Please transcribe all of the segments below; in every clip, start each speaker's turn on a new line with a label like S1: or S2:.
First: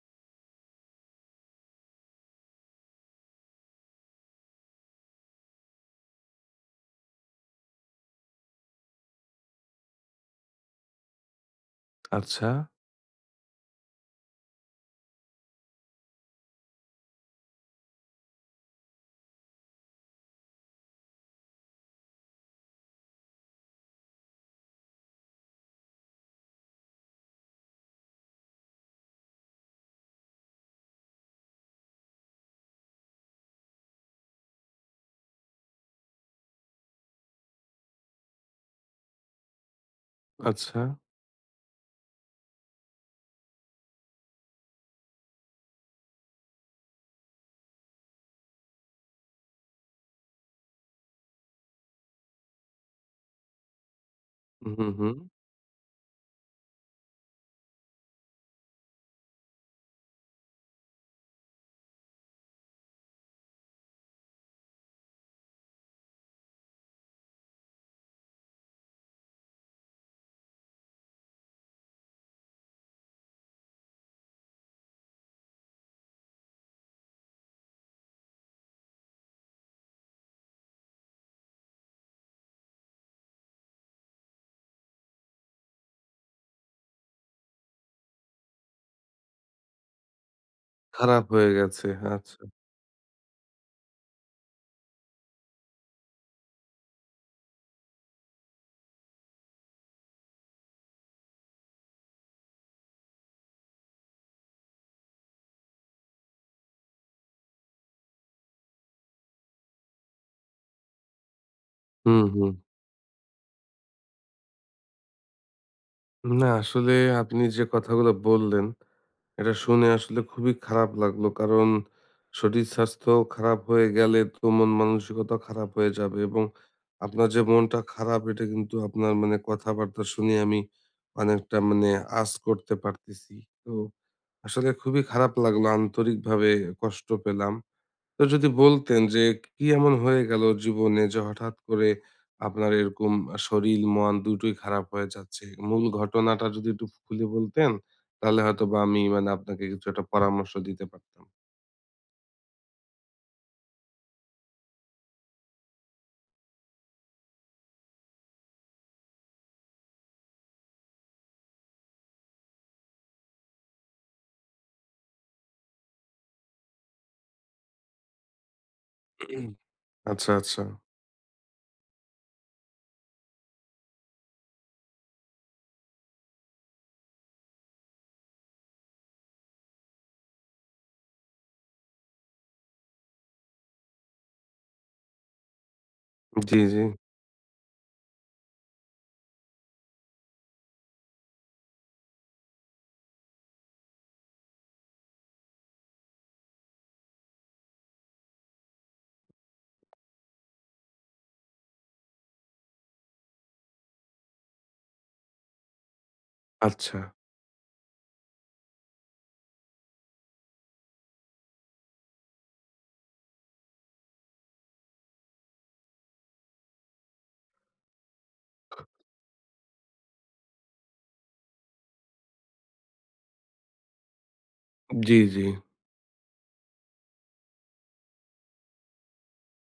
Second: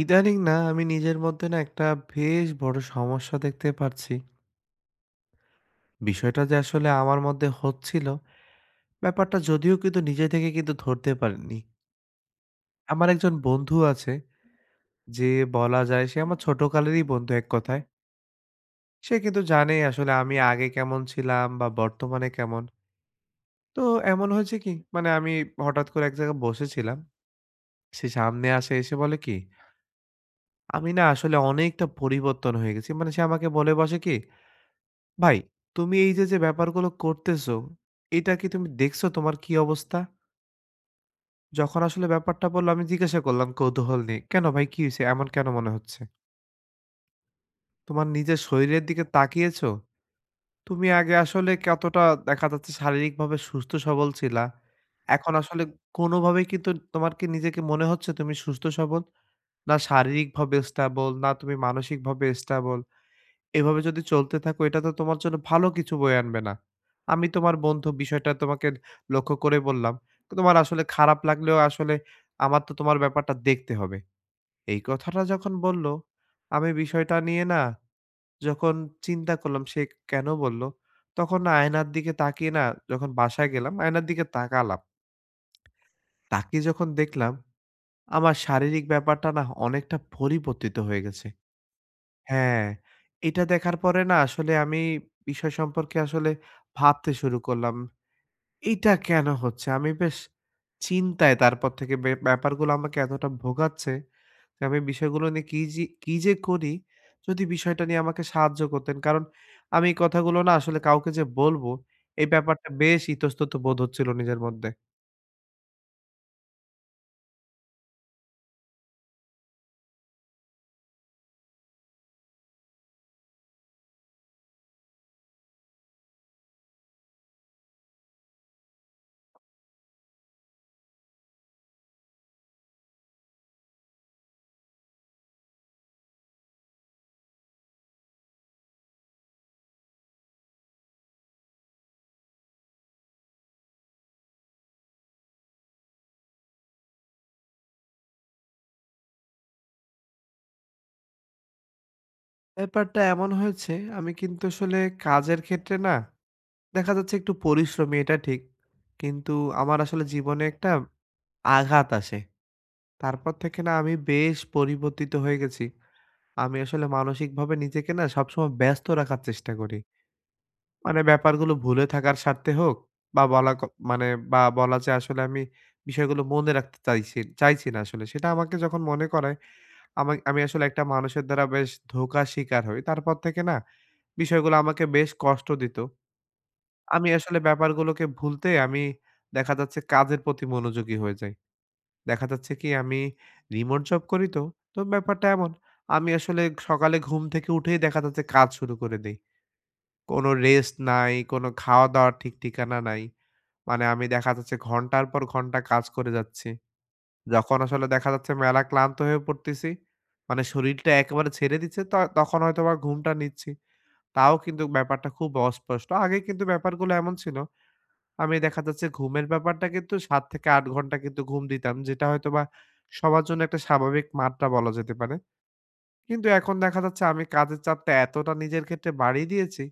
S1: ইদানিং না আমি নিজের মধ্যে না একটা বেশ বড় সমস্যা দেখতে পারছি। বিষয়টা যে আসলে আমার মধ্যে হচ্ছিল, ব্যাপারটা যদিও কিন্তু নিজে থেকে কিন্তু ধরতে পারিনি।
S2: আচ্ছা,
S1: আমার একজন বন্ধু আছে যে বলা যায় সে আমার ছোটকালেরই বন্ধু এক কথায়। সে কিন্তু জানে আসলে আমি আগে কেমন ছিলাম বা বর্তমানে কেমন। তো এমন হয়েছে কি মানে আমি হঠাৎ করে এক জায়গায় বসেছিলাম। সে সামনে আসে এসে বলে কি, "আমি না আসলে অনেকটা পরিবর্তন হয়ে গেছি।" মানে সে আমাকে বলে বসে কি ভাই, তুমি এই যে, ব্যাপারগুলো করতেছো, এটা কি তুমি দেখছো তোমার কি অবস্থা?
S2: আচ্ছা।
S1: যখন আসলে ব্যাপারটা বলল আমি জিজ্ঞাসা করলাম কৌতূহল নিয়ে, "কেন ভাই কি হইছে? এমন কেন মনে হচ্ছে?" তোমার নিজের শরীরের দিকে তাকিয়েছো? তুমি আগে আসলে কতটা দেখা যাচ্ছে শারীরিকভাবে সুস্থ সবল ছিলা।
S2: হুম, হুম।
S1: এখন আসলে কোনোভাবেই কিন্তু তোমার কি নিজেকে মনে হচ্ছে তুমি সুস্থ সবল? না শারীরিকভাবে স্টেবল, না তুমি মানসিকভাবে স্টেবল। এভাবে যদি চলতে থাকো এটা তো তোমার জন্য ভালো কিছু বয়ে আনবে না। আমি তোমার বন্ধু বিষয়টা তোমাকে লক্ষ্য করে বললাম। তোমার আসলে খারাপ লাগলেও আসলে আমার তো তোমার ব্যাপারটা দেখতে হবে। এই কথাটা যখন বলল, আমি বিষয়টা নিয়ে না যখন চিন্তা করলাম সে কেন বলল, তখন না আয়নার দিকে তাকিয়ে না যখন বাসায় গেলাম, আয়নার দিকে তাকালাম। তাকিয়ে যখন দেখলাম আমার শারীরিক ব্যাপারটা না অনেকটা পরিবর্তিত হয়ে
S2: খারাপ
S1: গেছে।
S2: হয়ে গেছে। আচ্ছা।
S1: হ্যাঁ, এটা দেখার পরে না আসলে আমি বিষয় সম্পর্কে আসলে ভাবতে শুরু করলাম। এইটা কেন হচ্ছে? আমি বেশ চিন্তায় তারপর থেকে ব্যাপারগুলো আমাকে এতটা ভোগাচ্ছে যে আমি বিষয়গুলো নিয়ে কি যে করি? যদি বিষয়টা নিয়ে আমাকে সাহায্য করতেন। কারণ আমি এই কথাগুলো না আসলে কাউকে যে বলবো,
S2: হুম,
S1: এই
S2: হুম।
S1: ব্যাপারটা বেশ ইতস্তত বোধ হচ্ছিল নিজের মধ্যে।
S2: না আসলে আপনি যে কথাগুলো বললেন, এটা শুনে আসলে খুবই খারাপ লাগলো। কারণ শরীর স্বাস্থ্য খারাপ হয়ে গেলে তো মন মানসিকতা খারাপ হয়ে যাবে, এবং আপনার যে মনটা খারাপ এটা কিন্তু আপনার মানে কথাবার্তা শুনে আমি অনেকটা মানে আঁচ করতে পারতেছি। তো আসলে খুবই খারাপ লাগলো। আন্তরিকভাবে কষ্ট পেলাম। তো যদি বলতেন যে কি এমন হয়ে গেল জীবনে যে হঠাৎ করে আপনার এরকম শরীর মন দুটোই খারাপ হয়ে যাচ্ছে। মূল ঘটনাটা যদি একটু খুলে বলতেন, তাহলে হয়তোবা আমি মানে আপনাকে কিছু একটা পরামর্শ দিতে পারতাম।
S1: ব্যাপারটা এমন হয়েছে আমি কিন্তু আসলে কাজের ক্ষেত্রে না দেখা যাচ্ছে একটু পরিশ্রমী এটা ঠিক। কিন্তু আমার আসলে জীবনে একটা আঘাত আসে। তারপর থেকে না আমি বেশ পরিবর্তিত হয়ে গেছি। আমি আসলে মানসিকভাবে নিজেকে না সবসময় ব্যস্ত রাখার চেষ্টা করি।
S2: আচ্ছা, আচ্ছা।
S1: মানে ব্যাপারগুলো ভুলে থাকার স্বার্থে হোক বা বলা ক মানে বা বলা যে আসলে আমি বিষয়গুলো মনে রাখতে চাইছি চাইছি না আসলে। সেটা আমাকে যখন মনে করায় আমি আসলে একটা মানুষের দ্বারা বেশ ধোঁকার শিকার হই। তারপর থেকে না বিষয়গুলো আমাকে বেশ কষ্ট দিত।
S2: জি, জি।
S1: আমি আসলে ব্যাপারগুলোকে ভুলতে দেখা যাচ্ছে কাজের প্রতি মনোযোগী হয়ে যাই। দেখা যাচ্ছে কি আমি রিমোট জব করি তো, তো ব্যাপারটা এমন। আমি আসলে সকালে ঘুম থেকে উঠেই দেখা যাচ্ছে কাজ শুরু করে দেই। কোনো রেস্ট নাই, কোনো খাওয়া-দাওয়ার ঠিক ঠিকানা নাই। মানে আমি দেখা যাচ্ছে ঘন্টার পর ঘন্টা কাজ করে যাচ্ছি।
S2: আচ্ছা।
S1: যখন আসলে দেখা যাচ্ছে মেলা ক্লান্ত হয়ে পড়তেছি, মানে শরীরটা একেবারে ছেড়ে দিচ্ছে তখন হয়তোবা ঘুমটা নিচ্ছি। তাও কিন্তু ব্যাপারটা খুব অস্পষ্ট। আগে কিন্তু ব্যাপারগুলো এমন ছিল আমি দেখা যাচ্ছে ঘুমের ব্যাপারটা কিন্তু ৭ থেকে ৮ ঘন্টা কিন্তু ঘুম দিতাম। যেটা হয়তোবা সবার জন্য একটা স্বাভাবিক মাত্রা বলা যেতে পারে।
S2: জি, জি।
S1: কিন্তু এখন দেখা যাচ্ছে আমি কাজের চাপটা এতটা নিজের ক্ষেত্রে বাড়িয়ে দিয়েছি,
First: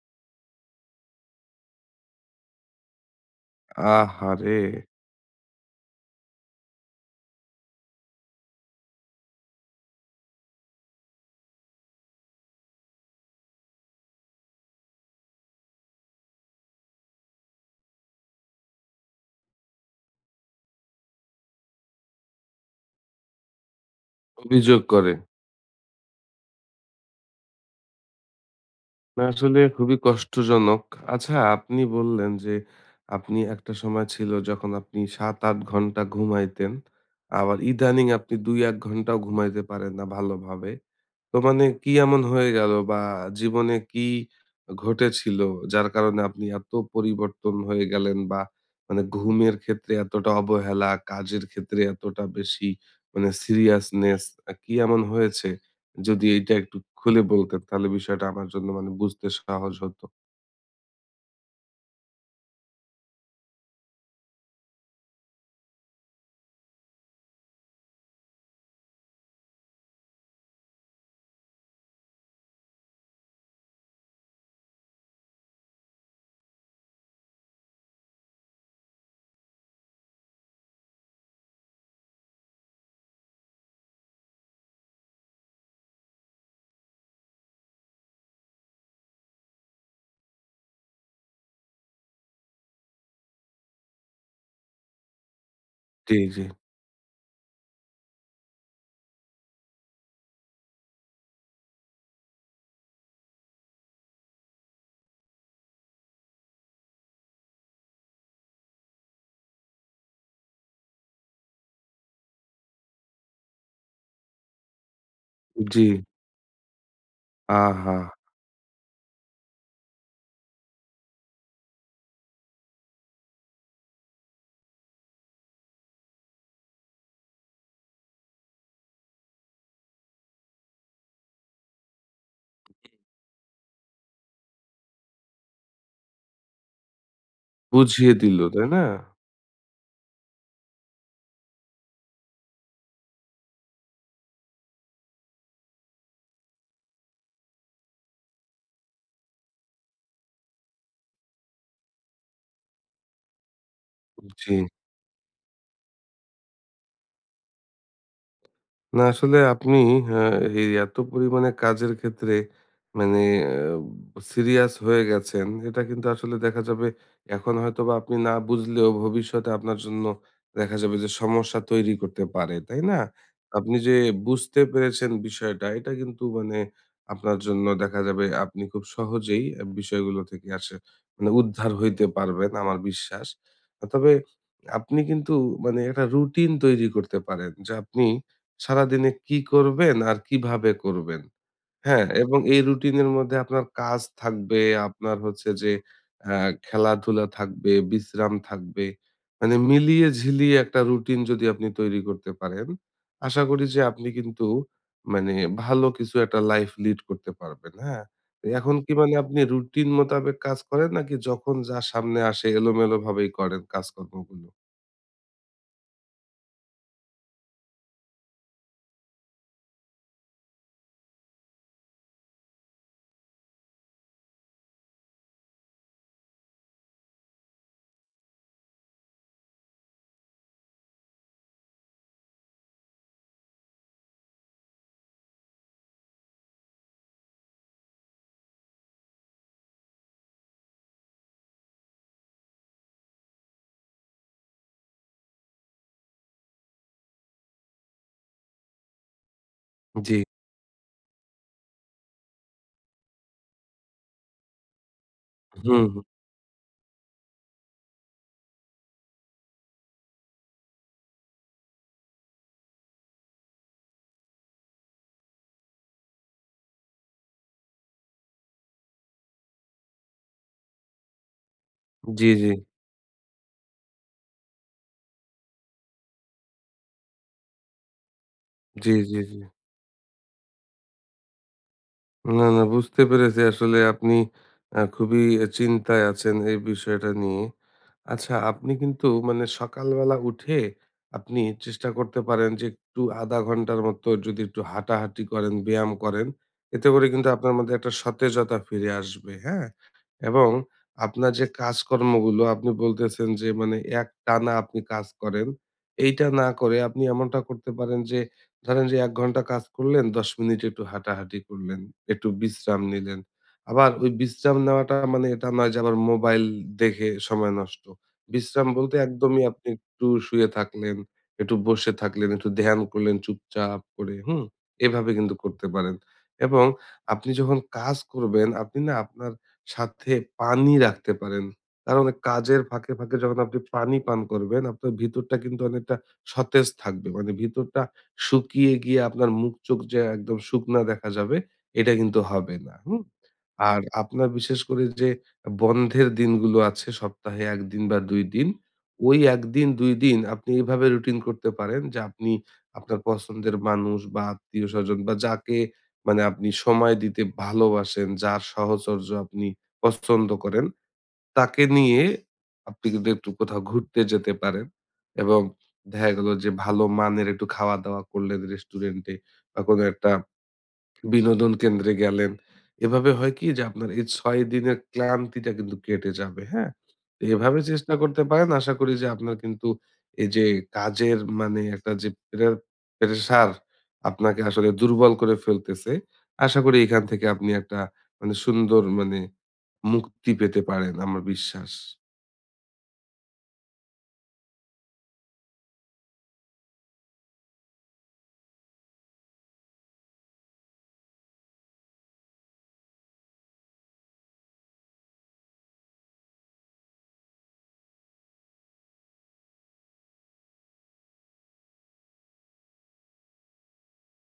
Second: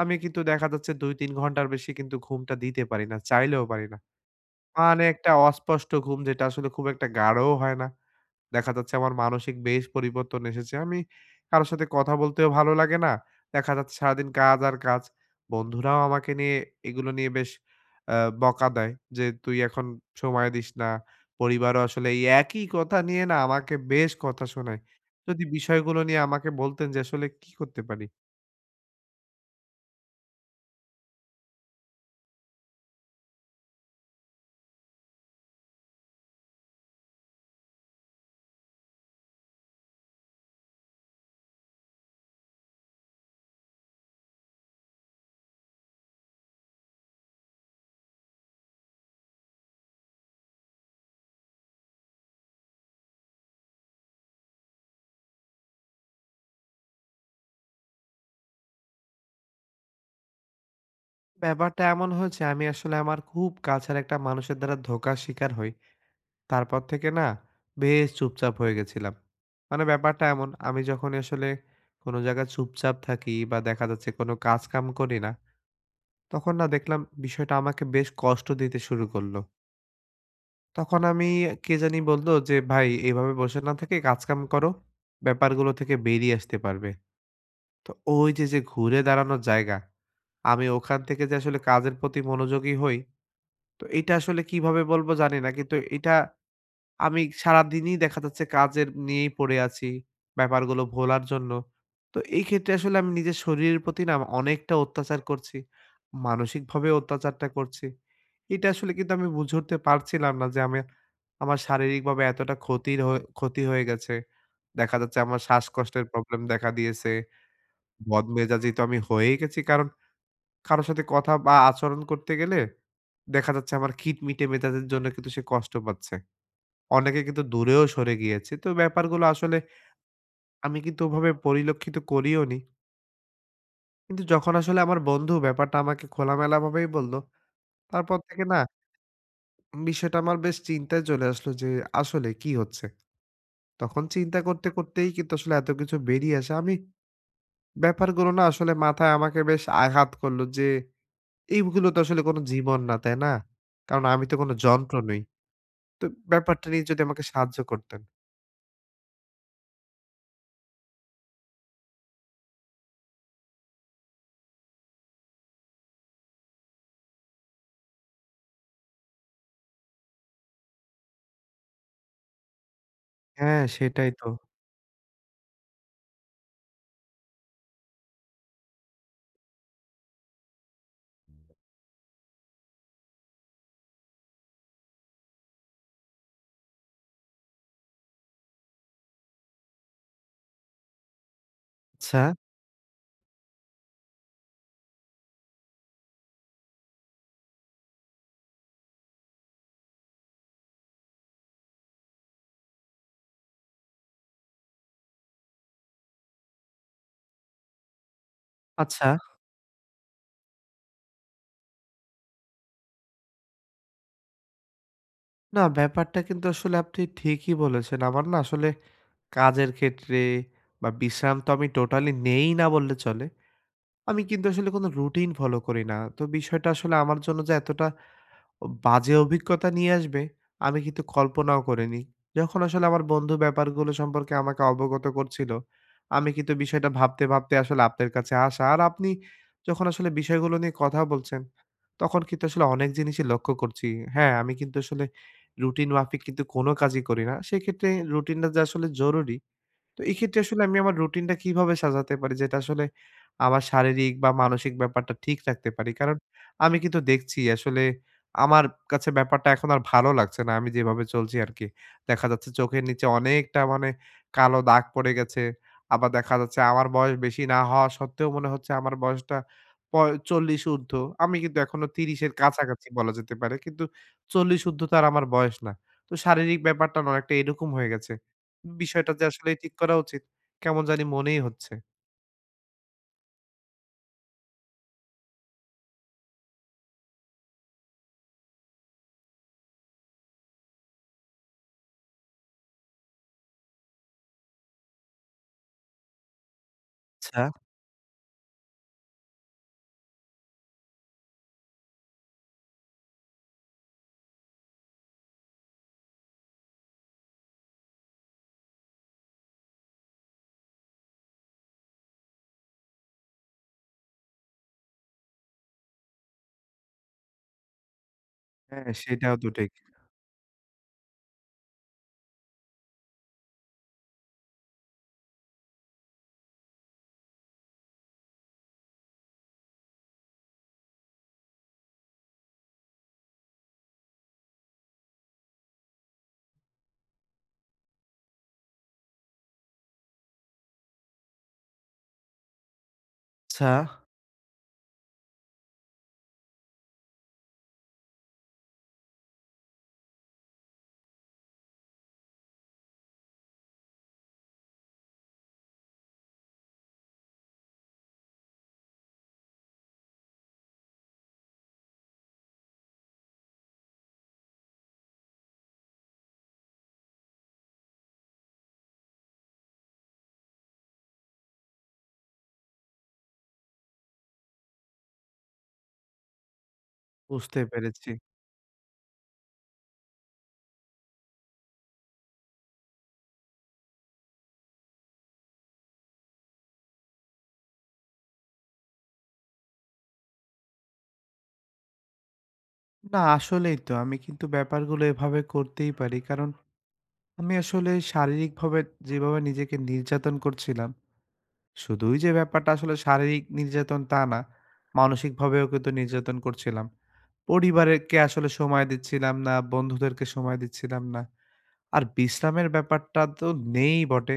S1: আমি কিন্তু দেখা যাচ্ছে ২-৩ ঘন্টার বেশি কিন্তু ঘুমটা দিতে পারি না। চাইলেও পারি না।
S2: আহারে!
S1: মানে একটা অস্পষ্ট ঘুম যেটা আসলে খুব একটা গাঢ়ও হয় না। দেখা যাচ্ছে আমার মানসিক বেশ পরিবর্তন এসেছে। আমি কারো সাথে কথা বলতেও ভালো লাগে না। দেখা যাচ্ছে সারাদিন কাজ আর কাজ। বন্ধুরাও আমাকে নিয়ে এগুলো নিয়ে বেশ আ বকা দেয় যে, "তুই এখন সময় দিস না।" পরিবারও আসলে এই একই কথা নিয়ে না আমাকে বেশ কথা
S2: অভিযোগ
S1: শোনায়।
S2: করে।
S1: যদি বিষয়গুলো নিয়ে আমাকে বলতেন যে আসলে কি করতে পারি?
S2: না, আসলে খুবই কষ্টজনক। আচ্ছা আপনি বললেন যে আপনি একটা সময় ছিল যখন আপনি ৭-৮ ঘন্টা ঘুমাইতেন। আবার ইদানিং আপনি ২-১ ঘন্টাও ঘুমাইতে পারেন না ভালোভাবে। তো মানে কি এমন হয়ে গেল বা জীবনে কি ঘটেছিল যার কারণে আপনি এত পরিবর্তন হয়ে গেলেন, বা মানে ঘুমের ক্ষেত্রে এতটা অবহেলা, কাজের ক্ষেত্রে এতটা বেশি মানে সিরিয়াসনেস কি এমন হয়েছে? যদি এইটা একটু খুলে বলতেন তাহলে বিষয়টা আমার জন্য মানে বুঝতে সহজ হতো।
S1: ব্যাপারটা এমন হয়েছে আমি আসলে আমার খুব কাছের একটা মানুষের দ্বারা ধোঁকার শিকার হই। তারপর থেকে না বেশ চুপচাপ হয়ে গেছিলাম। মানে ব্যাপারটা এমন, আমি যখন আসলে কোনো জায়গায় চুপচাপ থাকি বা দেখা যাচ্ছে কোনো কাজ-কাম করি না, তখন না দেখলাম বিষয়টা আমাকে বেশ কষ্ট দিতে শুরু করলো। তখন আমি কে জানি বলল যে, "ভাই এভাবে বসে না থেকে কাজ-কাম করো, ব্যাপারগুলো থেকে বেরিয়ে আসতে পারবে।" তো ওই যে ঘুরে দাঁড়ানোর জায়গা, আমি ওখান থেকে যে আসলে কাজের প্রতি মনোযোগী হই, তো এটা আসলে কিভাবে বলবো জানি না। কিন্তু
S2: জি,
S1: এটা
S2: জি,
S1: আমি সারাদিনই দেখা যাচ্ছে কাজের নিয়েই পড়ে আছি, ব্যাপারগুলো ভোলার জন্য। তো এই ক্ষেত্রে আসলে আমি নিজের শরীরের প্রতি না অনেকটা অত্যাচার করছি। মানসিকভাবে অত্যাচারটা করছি। এটা আসলে কিন্তু আমি বুঝে উঠতে পারছিলাম না যে আমি আমার শারীরিকভাবে এতটা ক্ষতি হয়ে গেছে। দেখা যাচ্ছে আমার
S2: জি।
S1: শ্বাসকষ্টের প্রবলেম দেখা দিয়েছে।
S2: আহা!
S1: বদমেজাজি তো আমি হয়েই গেছি কারণ কারো সাথে কথা বা আচরণ করতে গেলে দেখা যাচ্ছে আমার খিটমিটে মেজাজের জন্য কিন্তু সে কষ্ট পাচ্ছে। অনেকে কিন্তু দূরেও সরে গিয়েছে। তো ব্যাপারগুলো আসলে আমি কিন্তু ওভাবে পরিলক্ষিত করিওনি। কিন্তু যখন আসলে আমার বন্ধু ব্যাপারটা আমাকে খোলামেলাভাবেই বলল,
S2: বুঝিয়ে
S1: তারপর
S2: দিল,
S1: থেকে না
S2: তাই না?
S1: বিষয়টা আমার বেশ চিন্তায় চলে আসলো যে আসলে কি হচ্ছে? তখন চিন্তা করতে করতেই কিন্তু আসলে এত কিছু বেরিয়ে আসে। আমি ব্যাপারগুলো না আসলে মাথায় আমাকে বেশ আঘাত করলো যে এইগুলো তো আসলে কোনো জীবন না, তাই না? কারণ আমি তো কোনো
S2: জি।
S1: যন্ত্র নই। তো ব্যাপারটা নিয়ে যদি আমাকে সাহায্য করতেন।
S2: না আসলে আপনি আ এই এত পরিমাণে কাজের ক্ষেত্রে মানে সিরিয়াস হয়ে গেছেন। এটা কিন্তু আসলে দেখা যাবে এখন হয়তোবা আপনি না বুঝলেও ভবিষ্যতে আপনার জন্য দেখা যাবে যে সমস্যা তৈরি করতে পারে, তাই না?
S1: হ্যাঁ,
S2: আপনি যে
S1: সেটাই তো।
S2: বুঝতে পেরেছেন বিষয়টা এটা কিন্তু মানে আপনার জন্য দেখা যাবে আপনি খুব সহজেই বিষয়গুলো থেকে আসে মানে উদ্ধার হইতে পারবেন আমার বিশ্বাস। তবে আপনি কিন্তু মানে একটা রুটিন তৈরি করতে পারেন যে আপনি সারাদিনে কি করবেন আর কিভাবে করবেন। হ্যাঁ?
S1: আচ্ছা,
S2: এবং এই রুটিনের মধ্যে আপনার কাজ থাকবে, আপনার হচ্ছে যে অ্যা খেলাধুলা থাকবে, বিশ্রাম থাকবে। মানে মিলিয়ে ঝিলিয়ে একটা রুটিন যদি আপনি তৈরি করতে পারেন, আশা করি যে আপনি কিন্তু মানে ভালো কিছু একটা লাইফ লিড করতে পারবেন। হ্যাঁ? তো এখন কি
S1: আচ্ছা।
S2: মানে আপনি রুটিন মোতাবেক কাজ করেন নাকি যখন যা সামনে আসে এলোমেলোভাবেই করেন কাজকর্মগুলো?
S1: না, ব্যাপারটা কিন্তু আসলে আপনি ঠিকই বলেছেন। আমার না আসলে কাজের ক্ষেত্রে বা বিশ্রাম তো আমি টোটালি নেই না বললে চলে। আমি কিন্তু আসলে কোনো রুটিন ফলো করি না। তো বিষয়টা আসলে আমার জন্য যে এতটা বাজে অভিজ্ঞতা নিয়ে আসবে, আমি কিন্তু কল্পনাও করিনি। যখন আসলে আমার বন্ধু ব্যাপারগুলো সম্পর্কে আমাকে অবগত করছিল, আমি কিন্তু বিষয়টা ভাবতে আসলে আপনার কাছে আসা। আর আপনি যখন আসলে বিষয়গুলো নিয়ে কথা বলছেন, তখন কিন্তু আসলে অনেক জিনিসই লক্ষ্য করছি। হ্যাঁ, আমি কিন্তু আসলে রুটিন মাফিক কিন্তু কোনো কাজই করি না। সেক্ষেত্রে রুটিনটা যে আসলে জরুরি তো
S2: জি।
S1: এই ক্ষেত্রে আসলে আমি আমার রুটিনটা কিভাবে সাজাতে পারি যেটা আসলে আমার শারীরিক বা মানসিক ব্যাপারটা ঠিক রাখতে
S2: হুম,
S1: পারি?
S2: হুম।
S1: কারণ আমি কিন্তু দেখছি আসলে আমার কাছে ব্যাপারটা এখন আর ভালো লাগছে না। আমি যেভাবে চলছি আরকি। দেখা যাচ্ছে চোখের নিচে অনেকটা মানে কালো দাগ পড়ে গেছে। আবার দেখা যাচ্ছে আমার বয়স বেশি না হওয়া সত্ত্বেও মনে হচ্ছে আমার বয়সটা প ৪০ ঊর্ধ্ব। আমি কিন্তু এখনো ৩০
S2: জি,
S1: এর
S2: জি।
S1: কাছাকাছি বলা যেতে পারে। কিন্তু ৪০ ঊর্ধ্ব তো আর আমার বয়স না। তো শারীরিক ব্যাপারটা না অনেকটা এরকম হয়ে গেছে।
S2: জি,
S1: বিষয়টা
S2: জি,
S1: যে
S2: জি।
S1: আসলেই ঠিক করা উচিত, কেমন জানি মনেই হচ্ছে।
S2: না, না, বুঝতে পেরেছি আসলে আপনি খুবই চিন্তায় আছেন এই বিষয়টা নিয়ে। আচ্ছা আপনি কিন্তু মানে সকালবেলা উঠে আপনি চেষ্টা করতে পারেন যে একটু আধা ঘন্টার মতো যদি একটু হাঁটাহাঁটি করেন, ব্যায়াম করেন, এতে করে কিন্তু
S1: আচ্ছা।
S2: আপনার মধ্যে একটা সতেজতা ফিরে আসবে। হ্যাঁ, এবং আপনার যে কাজকর্মগুলো আপনি বলতেছেন যে মানে এক টানা আপনি কাজ করেন, এইটা না করে আপনি এমনটা করতে পারেন যে ধরেন যে এক ঘন্টা কাজ করলেন, ১০ মিনিট একটু হাঁটাহাঁটি করলেন, একটু বিশ্রাম নিলেন। আবার ওই বিশ্রাম নেওয়াটা মানে এটা নয় যে আবার মোবাইল দেখে সময় নষ্ট। বিশ্রাম
S1: হ্যাঁ,
S2: বলতে
S1: সেটাও
S2: একদমই
S1: তো
S2: আপনি
S1: ঠিক।
S2: একটু শুয়ে থাকলেন, একটু বসে থাকলেন, একটু ধ্যান করলেন চুপচাপ করে, হুম? এভাবে কিন্তু করতে পারেন। এবং আপনি যখন কাজ করবেন, আপনি না আপনার সাথে পানি রাখতে পারেন। কারণ কাজের ফাঁকে, ফাঁকে যখন আপনি পানি পান করবেন, আপনার ভিতরটা কিন্তু অনেকটা সতেজ থাকবে। মানে ভিতরটা শুকিয়ে গিয়ে আপনার মুখ-চোখ যে একদম শুকনা দেখা যাবে, এটা কিন্তু হবে না, হুম?
S1: আচ্ছা।
S2: আর আপনার বিশেষ করে যে বন্ধের দিনগুলো আছে সপ্তাহে ১ দিন বা ২ দিন। ওই ১ দিন ২ দিন আপনি এভাবে রুটিন করতে পারেন যে আপনি আপনার পছন্দের মানুষ বা আত্মীয়স্বজন বা যাকে মানে আপনি সময় দিতে ভালোবাসেন, যার সাহচর্য আপনি পছন্দ করেন, তাকে নিয়ে আপনি কিন্তু একটু কোথাও ঘুরতে যেতে পারেন, এবং দেখা গেল যে ভালো মানের একটু খাওয়া-দাওয়া করলেন রেস্টুরেন্টে বা কোনো একটা বিনোদন কেন্দ্রে গেলেন। এভাবে হয় কি যে আপনার এই ৬ দিনের ক্লান্তিটা কিন্তু কেটে যাবে, হ্যাঁ? তো এভাবে
S1: বুঝতে
S2: চেষ্টা
S1: পেরেছি।
S2: করতে পারেন। আশা করি যে আপনার কিন্তু এই যে কাজের মানে একটা যে প্রেশার আপনাকে আসলে দুর্বল করে ফেলতেছে, আশা করি এখান থেকে আপনি একটা মানে সুন্দর মানে মুক্তি পেতে পারেন আমার বিশ্বাস।
S1: না, আসলেই তো। আমি কিন্তু ব্যাপারগুলো এভাবে করতেই পারি। কারণ আমি আসলে শারীরিকভাবে যেভাবে নিজেকে নির্যাতন করছিলাম, শুধুই যে ব্যাপারটা আসলে শারীরিক নির্যাতন তা না, মানসিকভাবেও কিন্তু নির্যাতন করছিলাম। পরিবারকে আসলে সময় দিচ্ছিলাম না, বন্ধুদেরকে সময় দিচ্ছিলাম না। আর বিশ্রামের ব্যাপারটা তো নেই বটে।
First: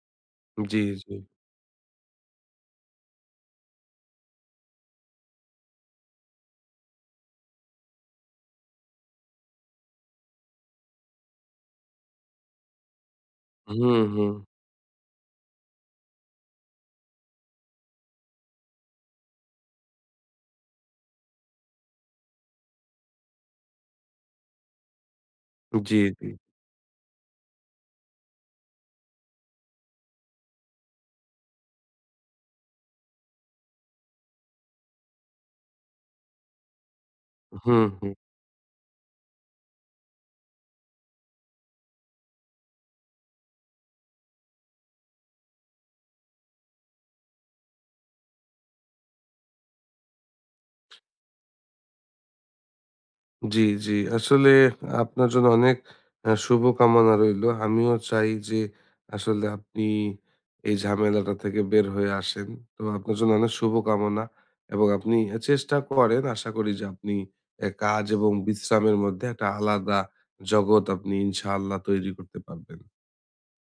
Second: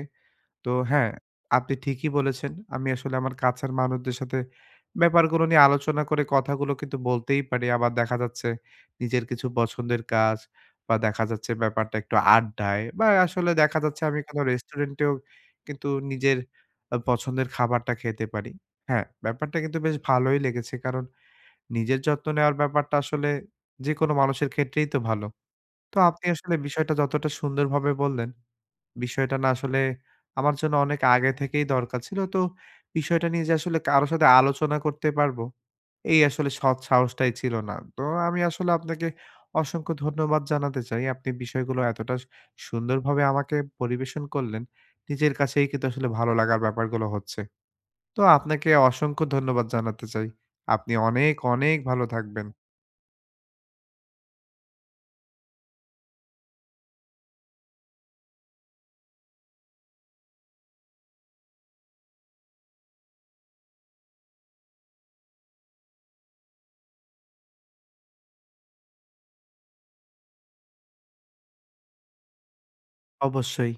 S1: তো
S2: জি,
S1: হ্যাঁ,
S2: জি।
S1: আপনি ঠিকই বলেছেন। আমি আসলে আমার কাছের মানুষদের সাথে ব্যাপারগুলো নিয়ে আলোচনা করে কথাগুলো কিন্তু বলতেই পারি। আবার দেখা যাচ্ছে নিজের কিছু পছন্দের কাজ বা দেখা যাচ্ছে ব্যাপারটা একটু আড্ডায় বা আসলে দেখা
S2: হুম,
S1: যাচ্ছে আমি
S2: হুম।
S1: কোনো রেস্টুরেন্টেও কিন্তু নিজের পছন্দের খাবারটা খেতে পারি। হ্যাঁ, ব্যাপারটা কিন্তু বেশ ভালোই লেগেছে। কারণ নিজের যত্ন নেওয়ার ব্যাপারটা আসলে যেকোনো মানুষের ক্ষেত্রেই তো ভালো।
S2: জি,
S1: তো আপনি
S2: জি।
S1: আসলে বিষয়টা যতটা সুন্দরভাবে বললেন বিষয়টা না আসলে আমার জন্য অনেক আগে থেকেই দরকার ছিল। তো বিষয়টা নিয়ে যে আসলে কারো সাথে আলোচনা করতে পারবো, এই আসলে সৎ সাহসটাই ছিল না।
S2: হুম,
S1: তো
S2: হুম।
S1: আমি আসলে আপনাকে অসংখ্য ধন্যবাদ জানাতে চাই। আপনি বিষয়গুলো এতটা সুন্দরভাবে আমাকে পরিবেশন করলেন, নিজের কাছেই কিন্তু আসলে ভালো লাগার ব্যাপারগুলো হচ্ছে। তো আপনাকে অসংখ্য ধন্যবাদ জানাতে চাই। আপনি অনেক ভালো থাকবেন।
S2: জি, জি। আসলে আপনার জন্য অনেক শুভকামনা রইলো। আমিও চাই যে আসলে আপনি এই ঝামেলাটা থেকে বের হয়ে আসেন। তো আপনার জন্য অনেক শুভকামনা, এবং আপনি চেষ্টা করেন। আশা করি যে আপনি এ কাজ এবং বিশ্রামের মধ্যে একটা আলাদা জগৎ আপনি ইনশাআল্লাহ তৈরি করতে পারবেন।
S1: অবশ্যই।